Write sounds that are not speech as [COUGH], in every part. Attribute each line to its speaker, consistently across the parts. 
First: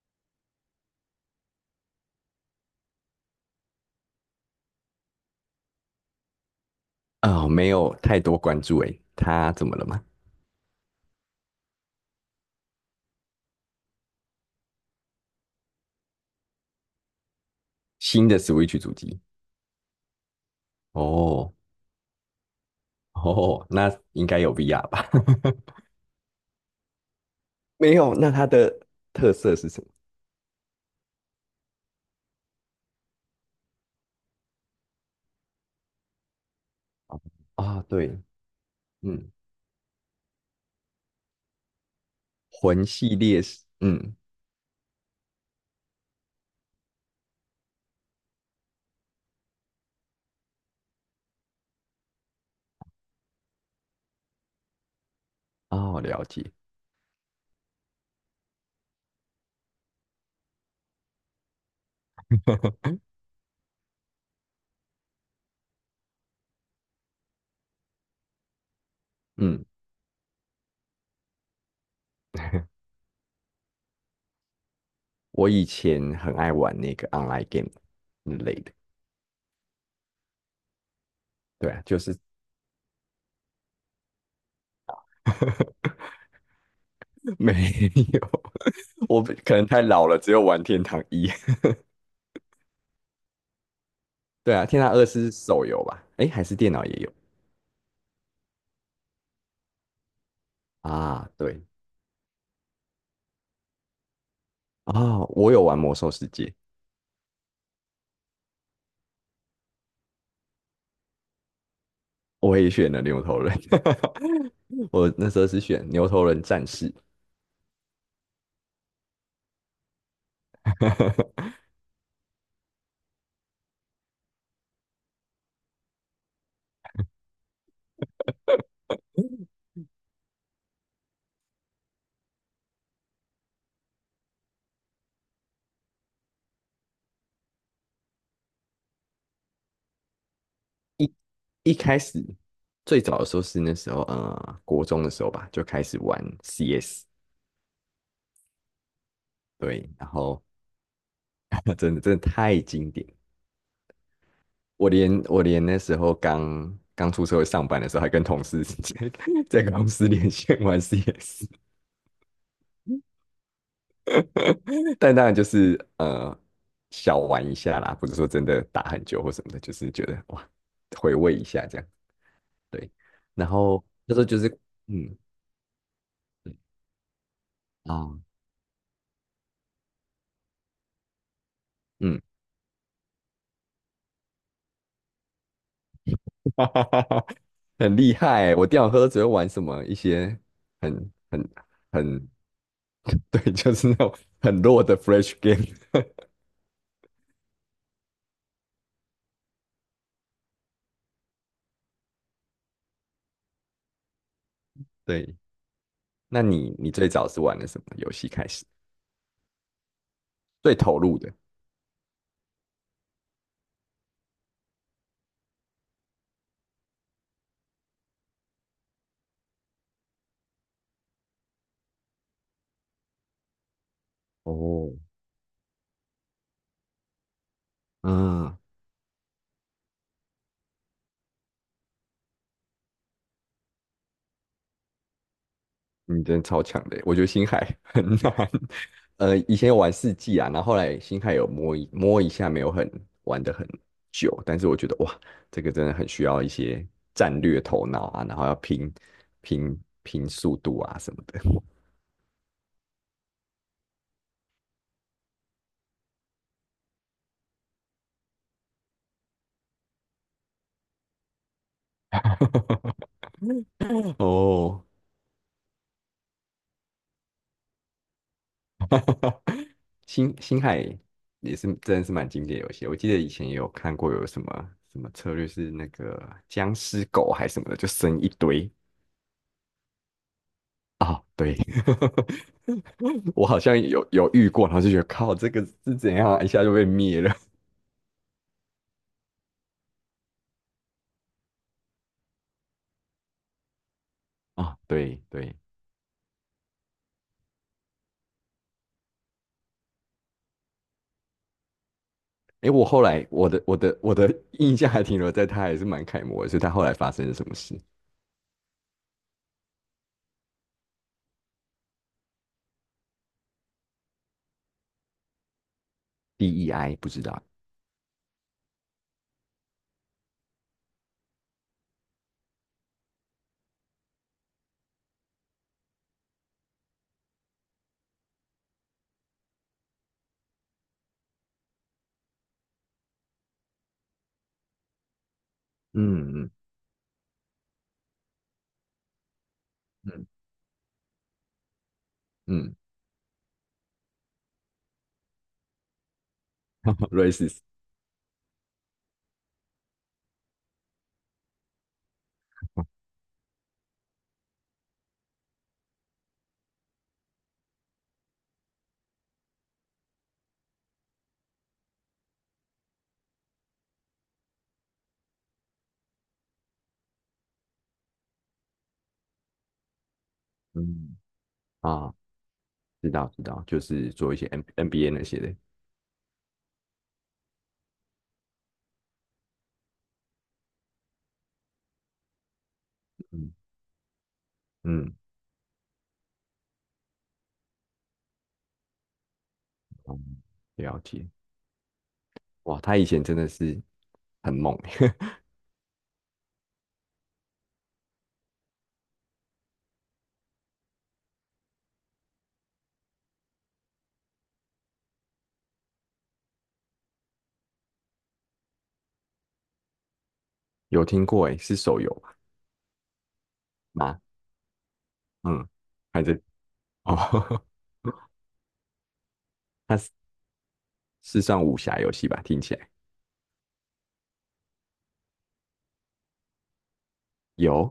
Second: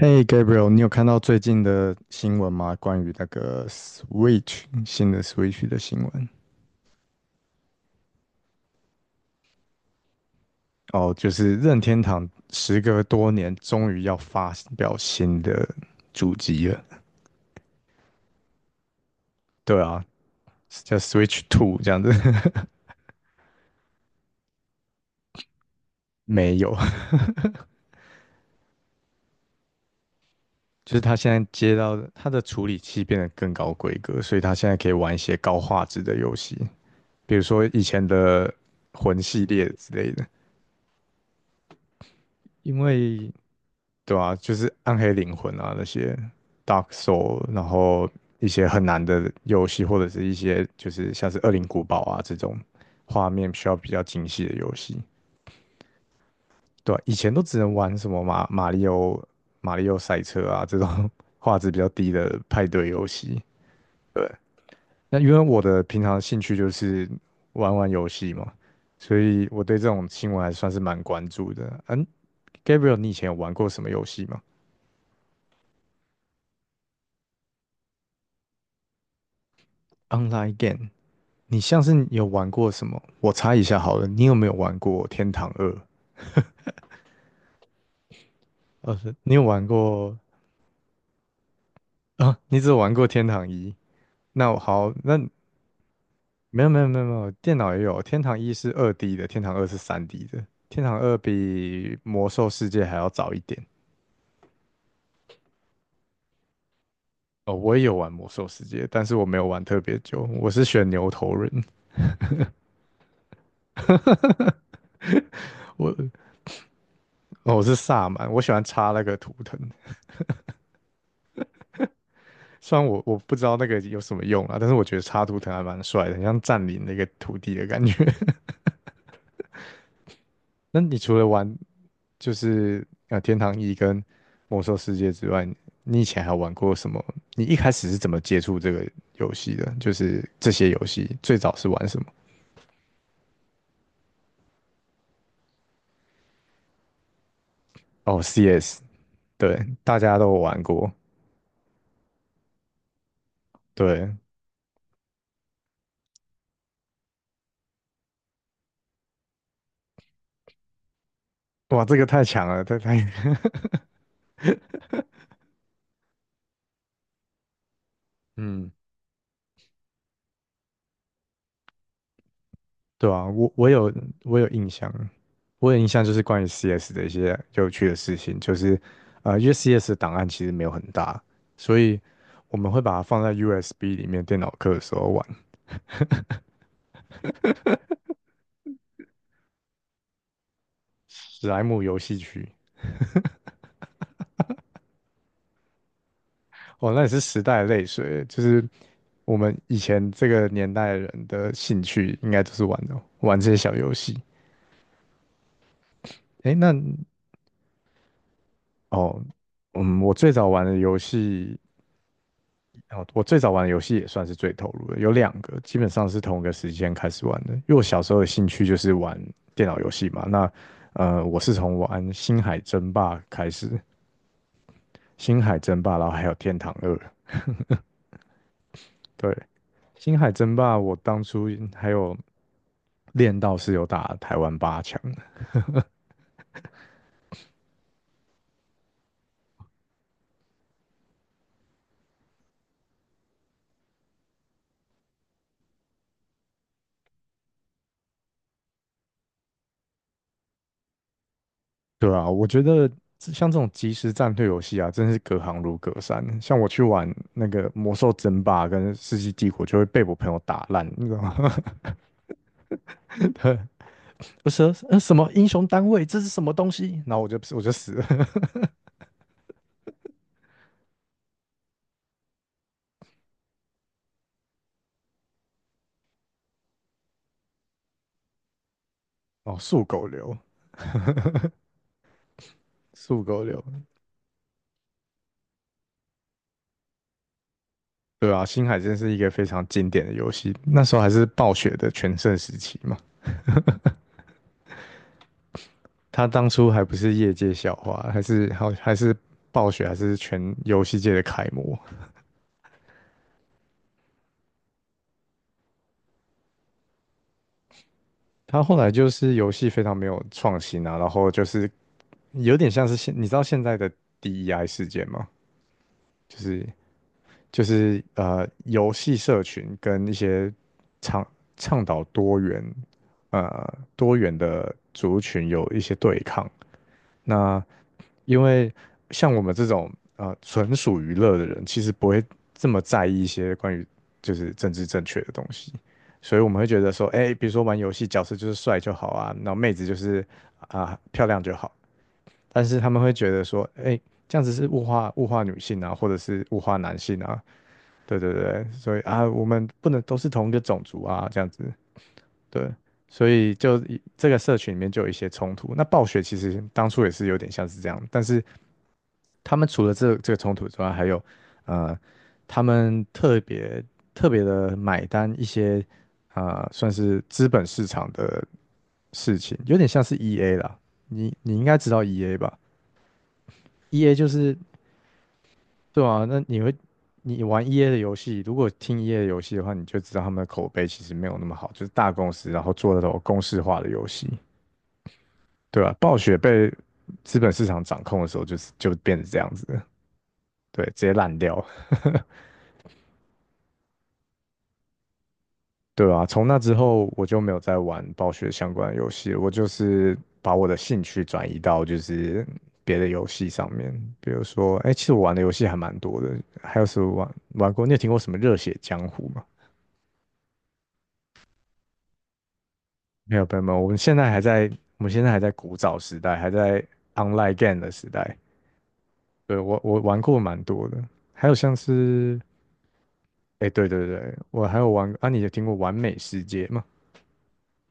Speaker 1: 嘿 Gabriel，你有看到最近的新闻吗？关于新的 Switch 的新闻
Speaker 2: 啊、没有太多关注诶，它怎么了吗？
Speaker 1: 哦，就是任天堂时隔多年终于要发表新的主机了。
Speaker 2: 新的 Switch 主机？
Speaker 1: 对啊，叫 Switch
Speaker 2: 哦
Speaker 1: Two 这样子，
Speaker 2: 哦，那应该有 VR 吧？[LAUGHS]
Speaker 1: [LAUGHS] 没有，
Speaker 2: 没有，那它的特色是什
Speaker 1: 就是他现在接到的它的处理器变得更高规格，所以他现在可以玩一些高画质的游戏，比如
Speaker 2: 么？
Speaker 1: 说以
Speaker 2: 啊、
Speaker 1: 前
Speaker 2: 对，
Speaker 1: 的魂
Speaker 2: 嗯，
Speaker 1: 系列之类的。因
Speaker 2: 魂系
Speaker 1: 为
Speaker 2: 列是，嗯，
Speaker 1: 对啊，就是暗黑灵魂啊那些 Dark Soul，然后一些很难的游戏，或者是一些就是像是《恶灵古堡》啊这种画面需要比较精细的游戏。
Speaker 2: 哦，了解，
Speaker 1: 对啊以前都只能玩什么马里奥、马里奥赛车啊这种 [LAUGHS] 画质比较低的派对游戏。对，那因为我的平常兴趣就是玩玩游戏嘛，所以我
Speaker 2: 嗯，
Speaker 1: 对这种新闻还算是蛮关注的。嗯
Speaker 2: [LAUGHS]
Speaker 1: ，Gabriel，你以前有玩过什么游戏吗？
Speaker 2: 我以前很爱玩那个 online game 之类的，
Speaker 1: Online game，你
Speaker 2: 对啊，
Speaker 1: 像
Speaker 2: 就
Speaker 1: 是
Speaker 2: 是
Speaker 1: 有玩过什么？我猜一下好了，你有没有玩过《天堂二》？
Speaker 2: [LAUGHS] 没有，我
Speaker 1: 你有
Speaker 2: 可
Speaker 1: 玩
Speaker 2: 能太老
Speaker 1: 过
Speaker 2: 了，只有玩天堂一。
Speaker 1: 啊？你只有玩过《天堂一》？
Speaker 2: [LAUGHS]
Speaker 1: 那
Speaker 2: 对
Speaker 1: 我
Speaker 2: 啊，天堂
Speaker 1: 好，
Speaker 2: 二
Speaker 1: 那
Speaker 2: 是手游吧？诶，还是
Speaker 1: 没有
Speaker 2: 电
Speaker 1: 没
Speaker 2: 脑
Speaker 1: 有
Speaker 2: 也
Speaker 1: 没有没
Speaker 2: 有
Speaker 1: 有，电脑也有，《天堂一》是2D 的，《天堂二》是3D 的，《天堂二》
Speaker 2: 啊？
Speaker 1: 比
Speaker 2: 对，
Speaker 1: 《魔兽世界》还要早一点。
Speaker 2: 啊、我有玩魔兽世界，
Speaker 1: 哦，我也有玩《魔兽世界》，但是我没有玩特别久，我是选牛头人，
Speaker 2: 我也选了牛头人，[LAUGHS] 我那时候是选牛
Speaker 1: 我
Speaker 2: 头人战士。
Speaker 1: 哦我是萨满，我喜欢插那个图腾。
Speaker 2: [LAUGHS]
Speaker 1: 虽然我不知道那个有什么用啊，但是我觉得插图腾还蛮帅的，很像占领那个土地的感觉。[LAUGHS] 那你除了玩就是天堂一跟魔兽世界之外，你以前还有玩过什么？你一开始是怎么接触这个游戏的？就是这些游
Speaker 2: 一
Speaker 1: 戏最早是
Speaker 2: 一
Speaker 1: 玩什
Speaker 2: 开
Speaker 1: 么？
Speaker 2: 始最早的时候是那时候国中的时候吧，就开始玩 CS，
Speaker 1: 哦，CS，对，
Speaker 2: 对，
Speaker 1: 大
Speaker 2: 然
Speaker 1: 家都有
Speaker 2: 后
Speaker 1: 玩过，
Speaker 2: [LAUGHS] 真的真的太经典，
Speaker 1: 对，
Speaker 2: 我连那时候刚刚出社会上班的时候，还跟同事 [LAUGHS] 在公司连线玩 CS。
Speaker 1: 哇，这个太强了，
Speaker 2: [LAUGHS] 但当然就是小玩一下啦，不是说
Speaker 1: [LAUGHS]
Speaker 2: 真的
Speaker 1: 嗯，
Speaker 2: 打很久或什么的，就是觉得哇回味一下这样。对，
Speaker 1: 对啊，
Speaker 2: 然
Speaker 1: 我我
Speaker 2: 后
Speaker 1: 有
Speaker 2: 那时候就
Speaker 1: 我
Speaker 2: 是
Speaker 1: 有印象，
Speaker 2: 嗯
Speaker 1: 我有印象就是关于 CS 的一些有趣的
Speaker 2: 啊
Speaker 1: 事情，就是因为 CS 的档案其实没有很大，所以
Speaker 2: 嗯，
Speaker 1: 我们会把它放在 USB 里面电脑课的时候玩，
Speaker 2: [LAUGHS] 哈哈哈哈很厉害欸，我电脑科只会玩什么一些很
Speaker 1: 史
Speaker 2: 很
Speaker 1: 莱姆游戏
Speaker 2: 很
Speaker 1: 区。
Speaker 2: [LAUGHS] 对，就是那种很弱的 Flash game。
Speaker 1: 哦，那也是时代的泪水，就是我们以前这个年代的人的兴趣应该就是玩这些小游戏。
Speaker 2: [LAUGHS] 对，那
Speaker 1: 诶，那
Speaker 2: 你最早是玩的什么游戏开始？
Speaker 1: 哦，嗯，
Speaker 2: 最投入的？
Speaker 1: 我最早玩的游戏也算是最投入的，有两个基本上是同一个时间开始玩的。因为我小时候的兴趣就是玩电脑游戏嘛，那我是从玩《星海争霸》开始，
Speaker 2: 哦，
Speaker 1: 《星海争霸》，然后还有《天堂二》。
Speaker 2: 嗯，
Speaker 1: 对，《星海争霸》我当初还有练到是有打台湾八强的。
Speaker 2: 嗯，真的超强的耶我觉得星海 [LAUGHS] 很难。以前有玩四季啊，然后后来星海有摸一摸一下，没有很玩的很久，但是我觉得哇，这个真的很需要一些战略头脑啊，然后要拼速度啊什么的。
Speaker 1: 对啊，我觉得像这种即时战略游戏啊，真是隔行如隔山。像我去玩那个《魔兽争霸》跟《世纪帝国》，就会被我朋友打烂，你知道吗？[LAUGHS] 对。
Speaker 2: [LAUGHS]
Speaker 1: 不是，
Speaker 2: 哦，
Speaker 1: 什么英雄单位，这是什么东西？然后我就死了。[LAUGHS]
Speaker 2: 星海也是真的是蛮经典的游戏，我记得以前也有看过有什么什么策略是那个僵尸狗还是什么的，就生一堆，
Speaker 1: 哦，速狗流，
Speaker 2: 啊，对，
Speaker 1: 速
Speaker 2: [LAUGHS]
Speaker 1: 狗
Speaker 2: 我好
Speaker 1: 流，
Speaker 2: 像有遇过，然后就觉得靠，这个是怎样啊一下就被灭了 [LAUGHS]
Speaker 1: 对啊，星海真是一个非常经典的游戏，那时候还是暴雪的全盛时期嘛。
Speaker 2: 啊！对对，
Speaker 1: 他当初还不是业界笑话，还是暴雪，还是全游戏界的楷模。
Speaker 2: 诶，我后来我的印象还停留在他还是蛮楷模的，所以他后来发生了什么事
Speaker 1: 他后来就是游戏非常没有创新啊，然后就是有点像是你知道现在的 DEI 事件吗？就是
Speaker 2: ？DEI 不知道，
Speaker 1: 就是游戏社群跟一些倡倡导多元多元的那，因为像我们这种纯属娱乐的人，其实不会这么在意一些关于就是政治正确的东西，所以我
Speaker 2: 嗯
Speaker 1: 们会觉得说，哎、比如说玩游戏角色就是帅就好啊，那妹子就是
Speaker 2: 嗯
Speaker 1: 啊、漂亮就好，但
Speaker 2: 嗯
Speaker 1: 是他们会觉得说，哎，这样子是物化女性啊，或者是物化
Speaker 2: ，racist 嗯
Speaker 1: 男
Speaker 2: [LAUGHS]
Speaker 1: 性啊，
Speaker 2: racist，
Speaker 1: 对对对，所以啊，我们不能都是同一个种族啊，这样子，对，所以就这个社群里面就有一些冲突。那暴雪其实当初也是有点像是这样，但是他们除了这个冲突之外，还有呃，他们特别特别的买单一些啊、算是资本市场的事情，有点像是 EA 啦，
Speaker 2: 嗯
Speaker 1: 你应该知道
Speaker 2: 啊，
Speaker 1: EA 吧？
Speaker 2: 知道知道，就是
Speaker 1: EA 就
Speaker 2: 做一些
Speaker 1: 是
Speaker 2: NBA 那些的，
Speaker 1: 对啊，那你玩 EA 的游戏，如果听 EA 的游戏的话，你就知道他们的口碑其实没有那么好，就是大公司然后做的那种公
Speaker 2: 嗯
Speaker 1: 式化的游戏，
Speaker 2: 嗯
Speaker 1: 对啊，暴雪被资本市场掌控的时候，就变成这样子了，
Speaker 2: 嗯，
Speaker 1: 对，
Speaker 2: 了
Speaker 1: 直接
Speaker 2: 解。
Speaker 1: 烂掉，
Speaker 2: 哇，他以前真的是很猛，[LAUGHS]
Speaker 1: 对啊，从那之后我就没有再玩暴雪相关的游戏了，我就是把我的兴趣转移到就是别的游戏上面，比如说，哎，其实我玩的游戏还蛮多的，还有什么玩过？你有听过什么《热血江湖》吗？
Speaker 2: 有听过诶，是手游
Speaker 1: 没有朋友们，
Speaker 2: 吗？
Speaker 1: 我们现在还在
Speaker 2: 嗯，
Speaker 1: 古早时
Speaker 2: 还
Speaker 1: 代，
Speaker 2: 在
Speaker 1: 还在
Speaker 2: 哦，
Speaker 1: online
Speaker 2: [LAUGHS]
Speaker 1: game 的时代。对，我
Speaker 2: 它
Speaker 1: 我
Speaker 2: 是
Speaker 1: 玩过蛮多的，
Speaker 2: 是
Speaker 1: 还有
Speaker 2: 算
Speaker 1: 像
Speaker 2: 武侠游戏
Speaker 1: 是，
Speaker 2: 吧？听起来
Speaker 1: 哎，对对对，我还有玩啊，你有听过《完美世界》吗？
Speaker 2: 有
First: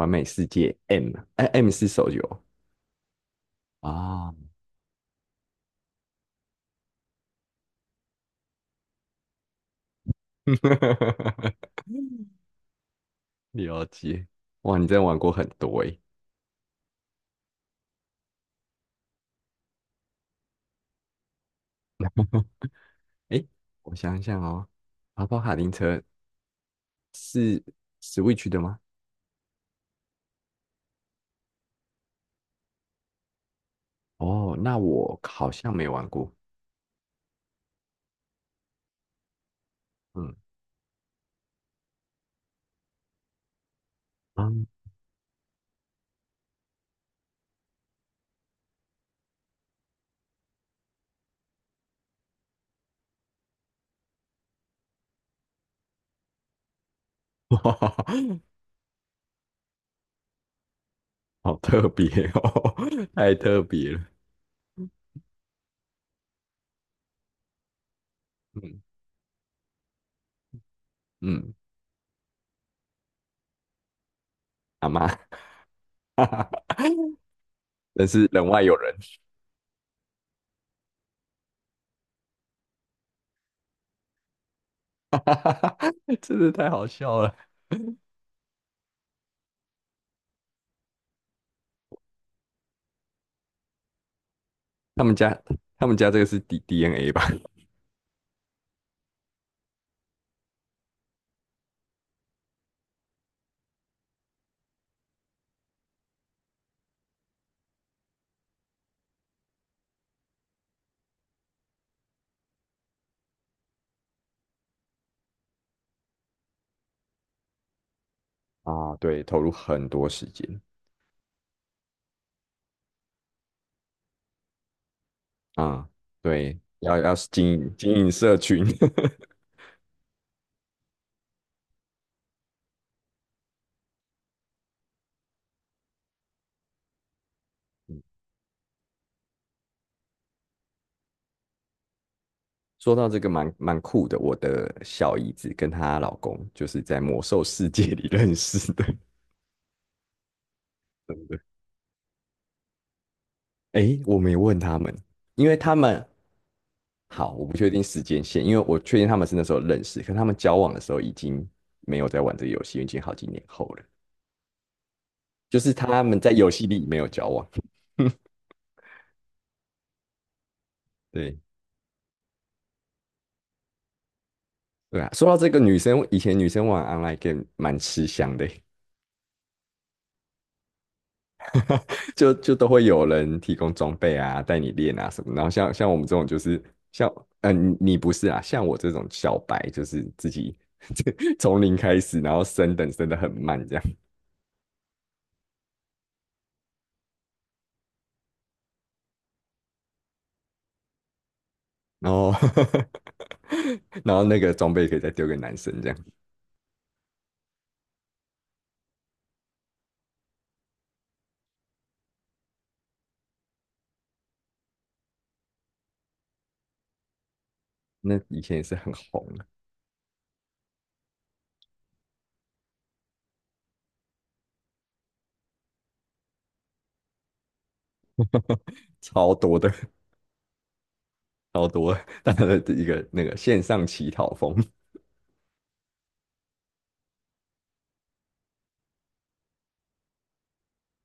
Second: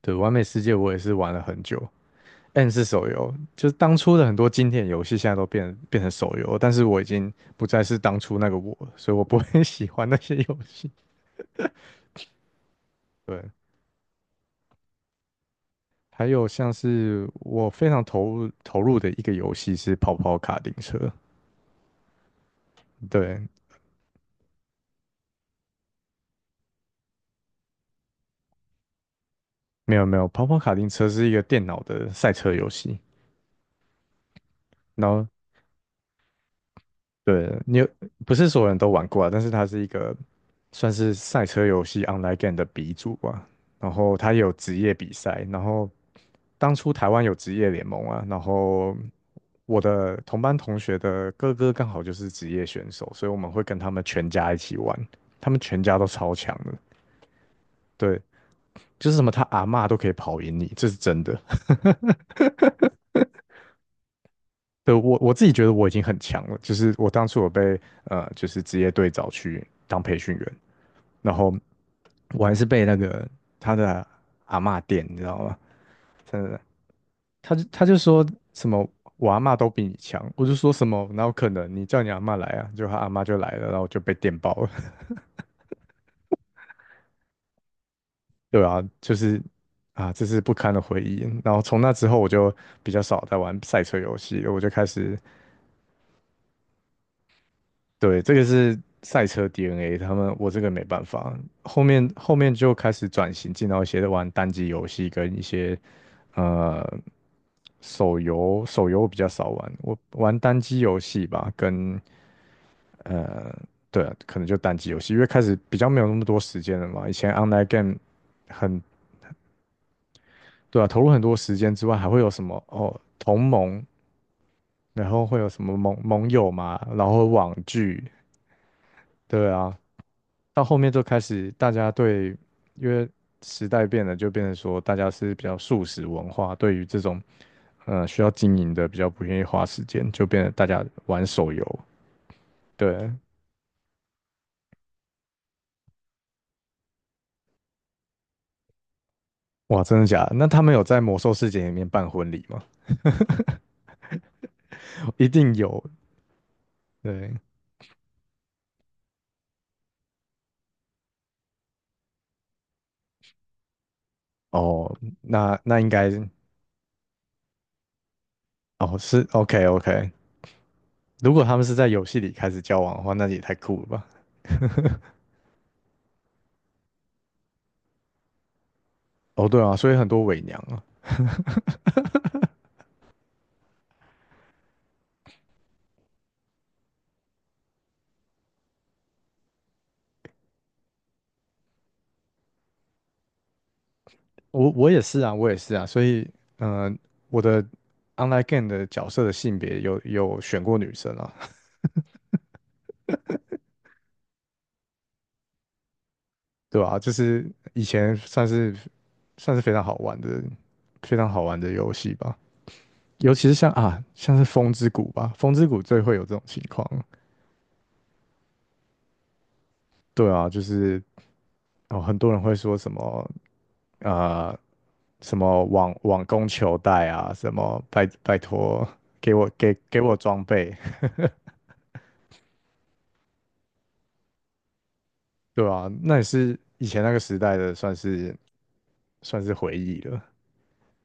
Speaker 2: 《完
Speaker 1: 对，
Speaker 2: 美
Speaker 1: 《完美
Speaker 2: 世
Speaker 1: 世界》
Speaker 2: 界
Speaker 1: 我也
Speaker 2: M》，
Speaker 1: 是玩了
Speaker 2: 哎
Speaker 1: 很
Speaker 2: ，M
Speaker 1: 久。
Speaker 2: 是手游
Speaker 1: N 是手游，就是
Speaker 2: 啊。
Speaker 1: 当初的很
Speaker 2: 哦
Speaker 1: 多经典游戏现在都变成手游，但是我已经不再是当初那个我了，所以我不会 [LAUGHS] 喜欢那些游戏。
Speaker 2: [LAUGHS]
Speaker 1: 对，
Speaker 2: 了解，哇，你真的玩过很多诶。
Speaker 1: 还有像是我非常投入投入的一个游戏是跑跑卡丁车。对，
Speaker 2: 诶，我想想哦，跑跑卡丁车是 Switch 的吗？
Speaker 1: 没有没有，跑跑卡丁车是一个电脑的赛车游戏，
Speaker 2: 哦，那
Speaker 1: 然
Speaker 2: 我
Speaker 1: 后
Speaker 2: 好像没玩过。
Speaker 1: 对不是所有人都玩过啊，但是它是一个
Speaker 2: 嗯
Speaker 1: 算是赛车游戏 online game 的鼻祖吧。然后它也有
Speaker 2: 嗯，
Speaker 1: 职业比赛，然后当初台湾有职业联盟啊，然后我的同班同学的哥哥刚好就是职业选手，所以我们会跟他们全家一起玩，他们全家都超强的，
Speaker 2: [LAUGHS]
Speaker 1: 对，
Speaker 2: 哇
Speaker 1: 就是什么他阿嬷都可以跑赢你，这是真的。
Speaker 2: 好特别哦，[LAUGHS] 太特别了。
Speaker 1: 对，我自己觉得我已经很强了，就是我当初就是职
Speaker 2: 嗯
Speaker 1: 业队找去当培训员，然后
Speaker 2: 嗯，
Speaker 1: 我还是被那个他的阿嬷
Speaker 2: 阿
Speaker 1: 电，
Speaker 2: 妈，
Speaker 1: 你知道吗？真的，
Speaker 2: [LAUGHS]
Speaker 1: 他就
Speaker 2: 真
Speaker 1: 说
Speaker 2: 是人外
Speaker 1: 什
Speaker 2: 有
Speaker 1: 么
Speaker 2: 人。
Speaker 1: 我阿嬷都比你强，我就说什么哪有可能？你叫你阿嬷来啊，就他阿嬷就来了，然后我就被电爆了。
Speaker 2: [LAUGHS] 哈哈哈哈，[LAUGHS] 真的太好笑了。
Speaker 1: [LAUGHS] 对啊，就是啊，这是不堪的回忆。然后从那之后我就比较少在玩赛车游戏了，我就开
Speaker 2: 他们
Speaker 1: 始。
Speaker 2: 家，他们家这个是 DNA 吧？
Speaker 1: 对，这个是赛车 DNA，他们我这个没办法。后面就开始转型，进到一些玩单机游戏跟一些呃手游，手游我比较少玩，我玩单机游戏吧，呃对啊，可能就单机游戏，因为开始比较没有那么多时间了嘛。以前 online game
Speaker 2: [LAUGHS]
Speaker 1: 很
Speaker 2: 啊，对，投入很多时间
Speaker 1: 对啊，投入很多时间之外，还会有什么同盟，然后会有什么
Speaker 2: 啊，
Speaker 1: 盟友
Speaker 2: 对，
Speaker 1: 嘛，
Speaker 2: 要
Speaker 1: 然
Speaker 2: 要
Speaker 1: 后
Speaker 2: 经
Speaker 1: 网
Speaker 2: 营经
Speaker 1: 剧，
Speaker 2: 营社群。
Speaker 1: 对啊，到后面就开始大家对，因为时代变了，就变成说大家是比较素食文化，对于这种需要经营的比较不愿意花时间，就变得大家玩手游。
Speaker 2: [LAUGHS] 说
Speaker 1: 对，
Speaker 2: 到这个蛮酷的，我的小姨子跟她老公就是在魔兽世界里认识的，
Speaker 1: 哇，真的假的？那他们有在
Speaker 2: [LAUGHS]
Speaker 1: 魔
Speaker 2: 真
Speaker 1: 兽世
Speaker 2: 的。
Speaker 1: 界里面办婚礼吗？
Speaker 2: 诶，我没问他们，
Speaker 1: [LAUGHS] 一
Speaker 2: 因
Speaker 1: 定
Speaker 2: 为他
Speaker 1: 有。
Speaker 2: 们
Speaker 1: 对，
Speaker 2: 好，我不确定时间线，因为我确定他们是那时候认识，可他们交往的时候已经没有在玩这个游戏，已经好几年后了。
Speaker 1: 哦，那
Speaker 2: 就是
Speaker 1: 那应
Speaker 2: 他
Speaker 1: 该
Speaker 2: 们在游戏里没有交往。
Speaker 1: 哦是 OK OK。如
Speaker 2: 对
Speaker 1: 果他们是在游戏里开始交往的话，那也太酷了吧？[LAUGHS]
Speaker 2: 对啊，说到这个女生，以前女生玩 online game 蛮吃香的，
Speaker 1: 哦，对啊，所以很多伪娘啊。
Speaker 2: [LAUGHS] 就都会有人提供装备啊，带你练啊什么。然后像我们这种就是像你不是啊，像我这种小白就是自己 [LAUGHS] 从零开始，然后升等升的很慢这样，
Speaker 1: 我也是啊，我也是啊，所以，嗯、我的 online game 的角色的性别有选过女生啊，
Speaker 2: 然后 [LAUGHS] 然后那个装备可以再丢给男生这样。
Speaker 1: [LAUGHS] 对吧、就是以前算是非常好玩的，非常好玩的游戏吧。尤其是像是风之谷吧，风之谷最会有这种情况。
Speaker 2: 那以前也是很红的，
Speaker 1: 对啊，就是哦，很多人会说什么啊，什么网工求带啊，什么拜拜
Speaker 2: [LAUGHS]
Speaker 1: 托给
Speaker 2: 超
Speaker 1: 我
Speaker 2: 多的，
Speaker 1: 给给我装备，
Speaker 2: 超多的大家的一个那个线上乞讨风。
Speaker 1: 对啊，那也是以前那个时代的，算是回忆了，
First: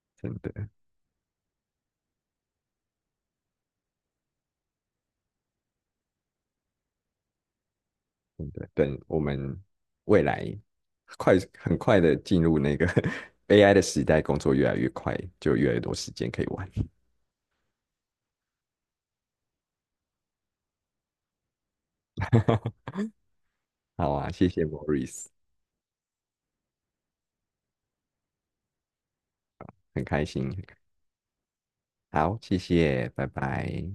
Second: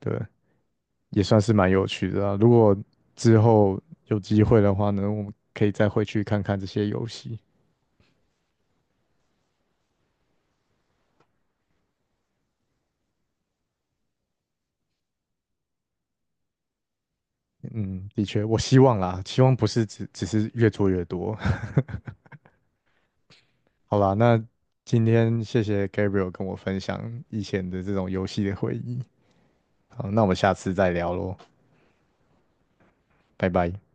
Speaker 1: 对，
Speaker 2: 真的
Speaker 1: 也算是蛮有趣的啊。如果之后有机会的话呢，我们可以再回去看看这些游戏。
Speaker 2: 真的，等我们未来很快的进入那个 [LAUGHS] AI 的时代，工作越来越快，就越来越多时间可以玩。
Speaker 1: 嗯，的确，我希望啦，希望不是只是越做越多。
Speaker 2: [LAUGHS]
Speaker 1: [LAUGHS] 好
Speaker 2: 好
Speaker 1: 啦，
Speaker 2: 啊，
Speaker 1: 那
Speaker 2: 谢谢
Speaker 1: 今
Speaker 2: Morris，
Speaker 1: 天谢谢 Gabriel 跟我分享以前的这种游戏的回忆。
Speaker 2: 很
Speaker 1: 好，那
Speaker 2: 开
Speaker 1: 我们
Speaker 2: 心。
Speaker 1: 下次再聊喽，
Speaker 2: 好，谢谢，拜
Speaker 1: 拜拜。
Speaker 2: 拜。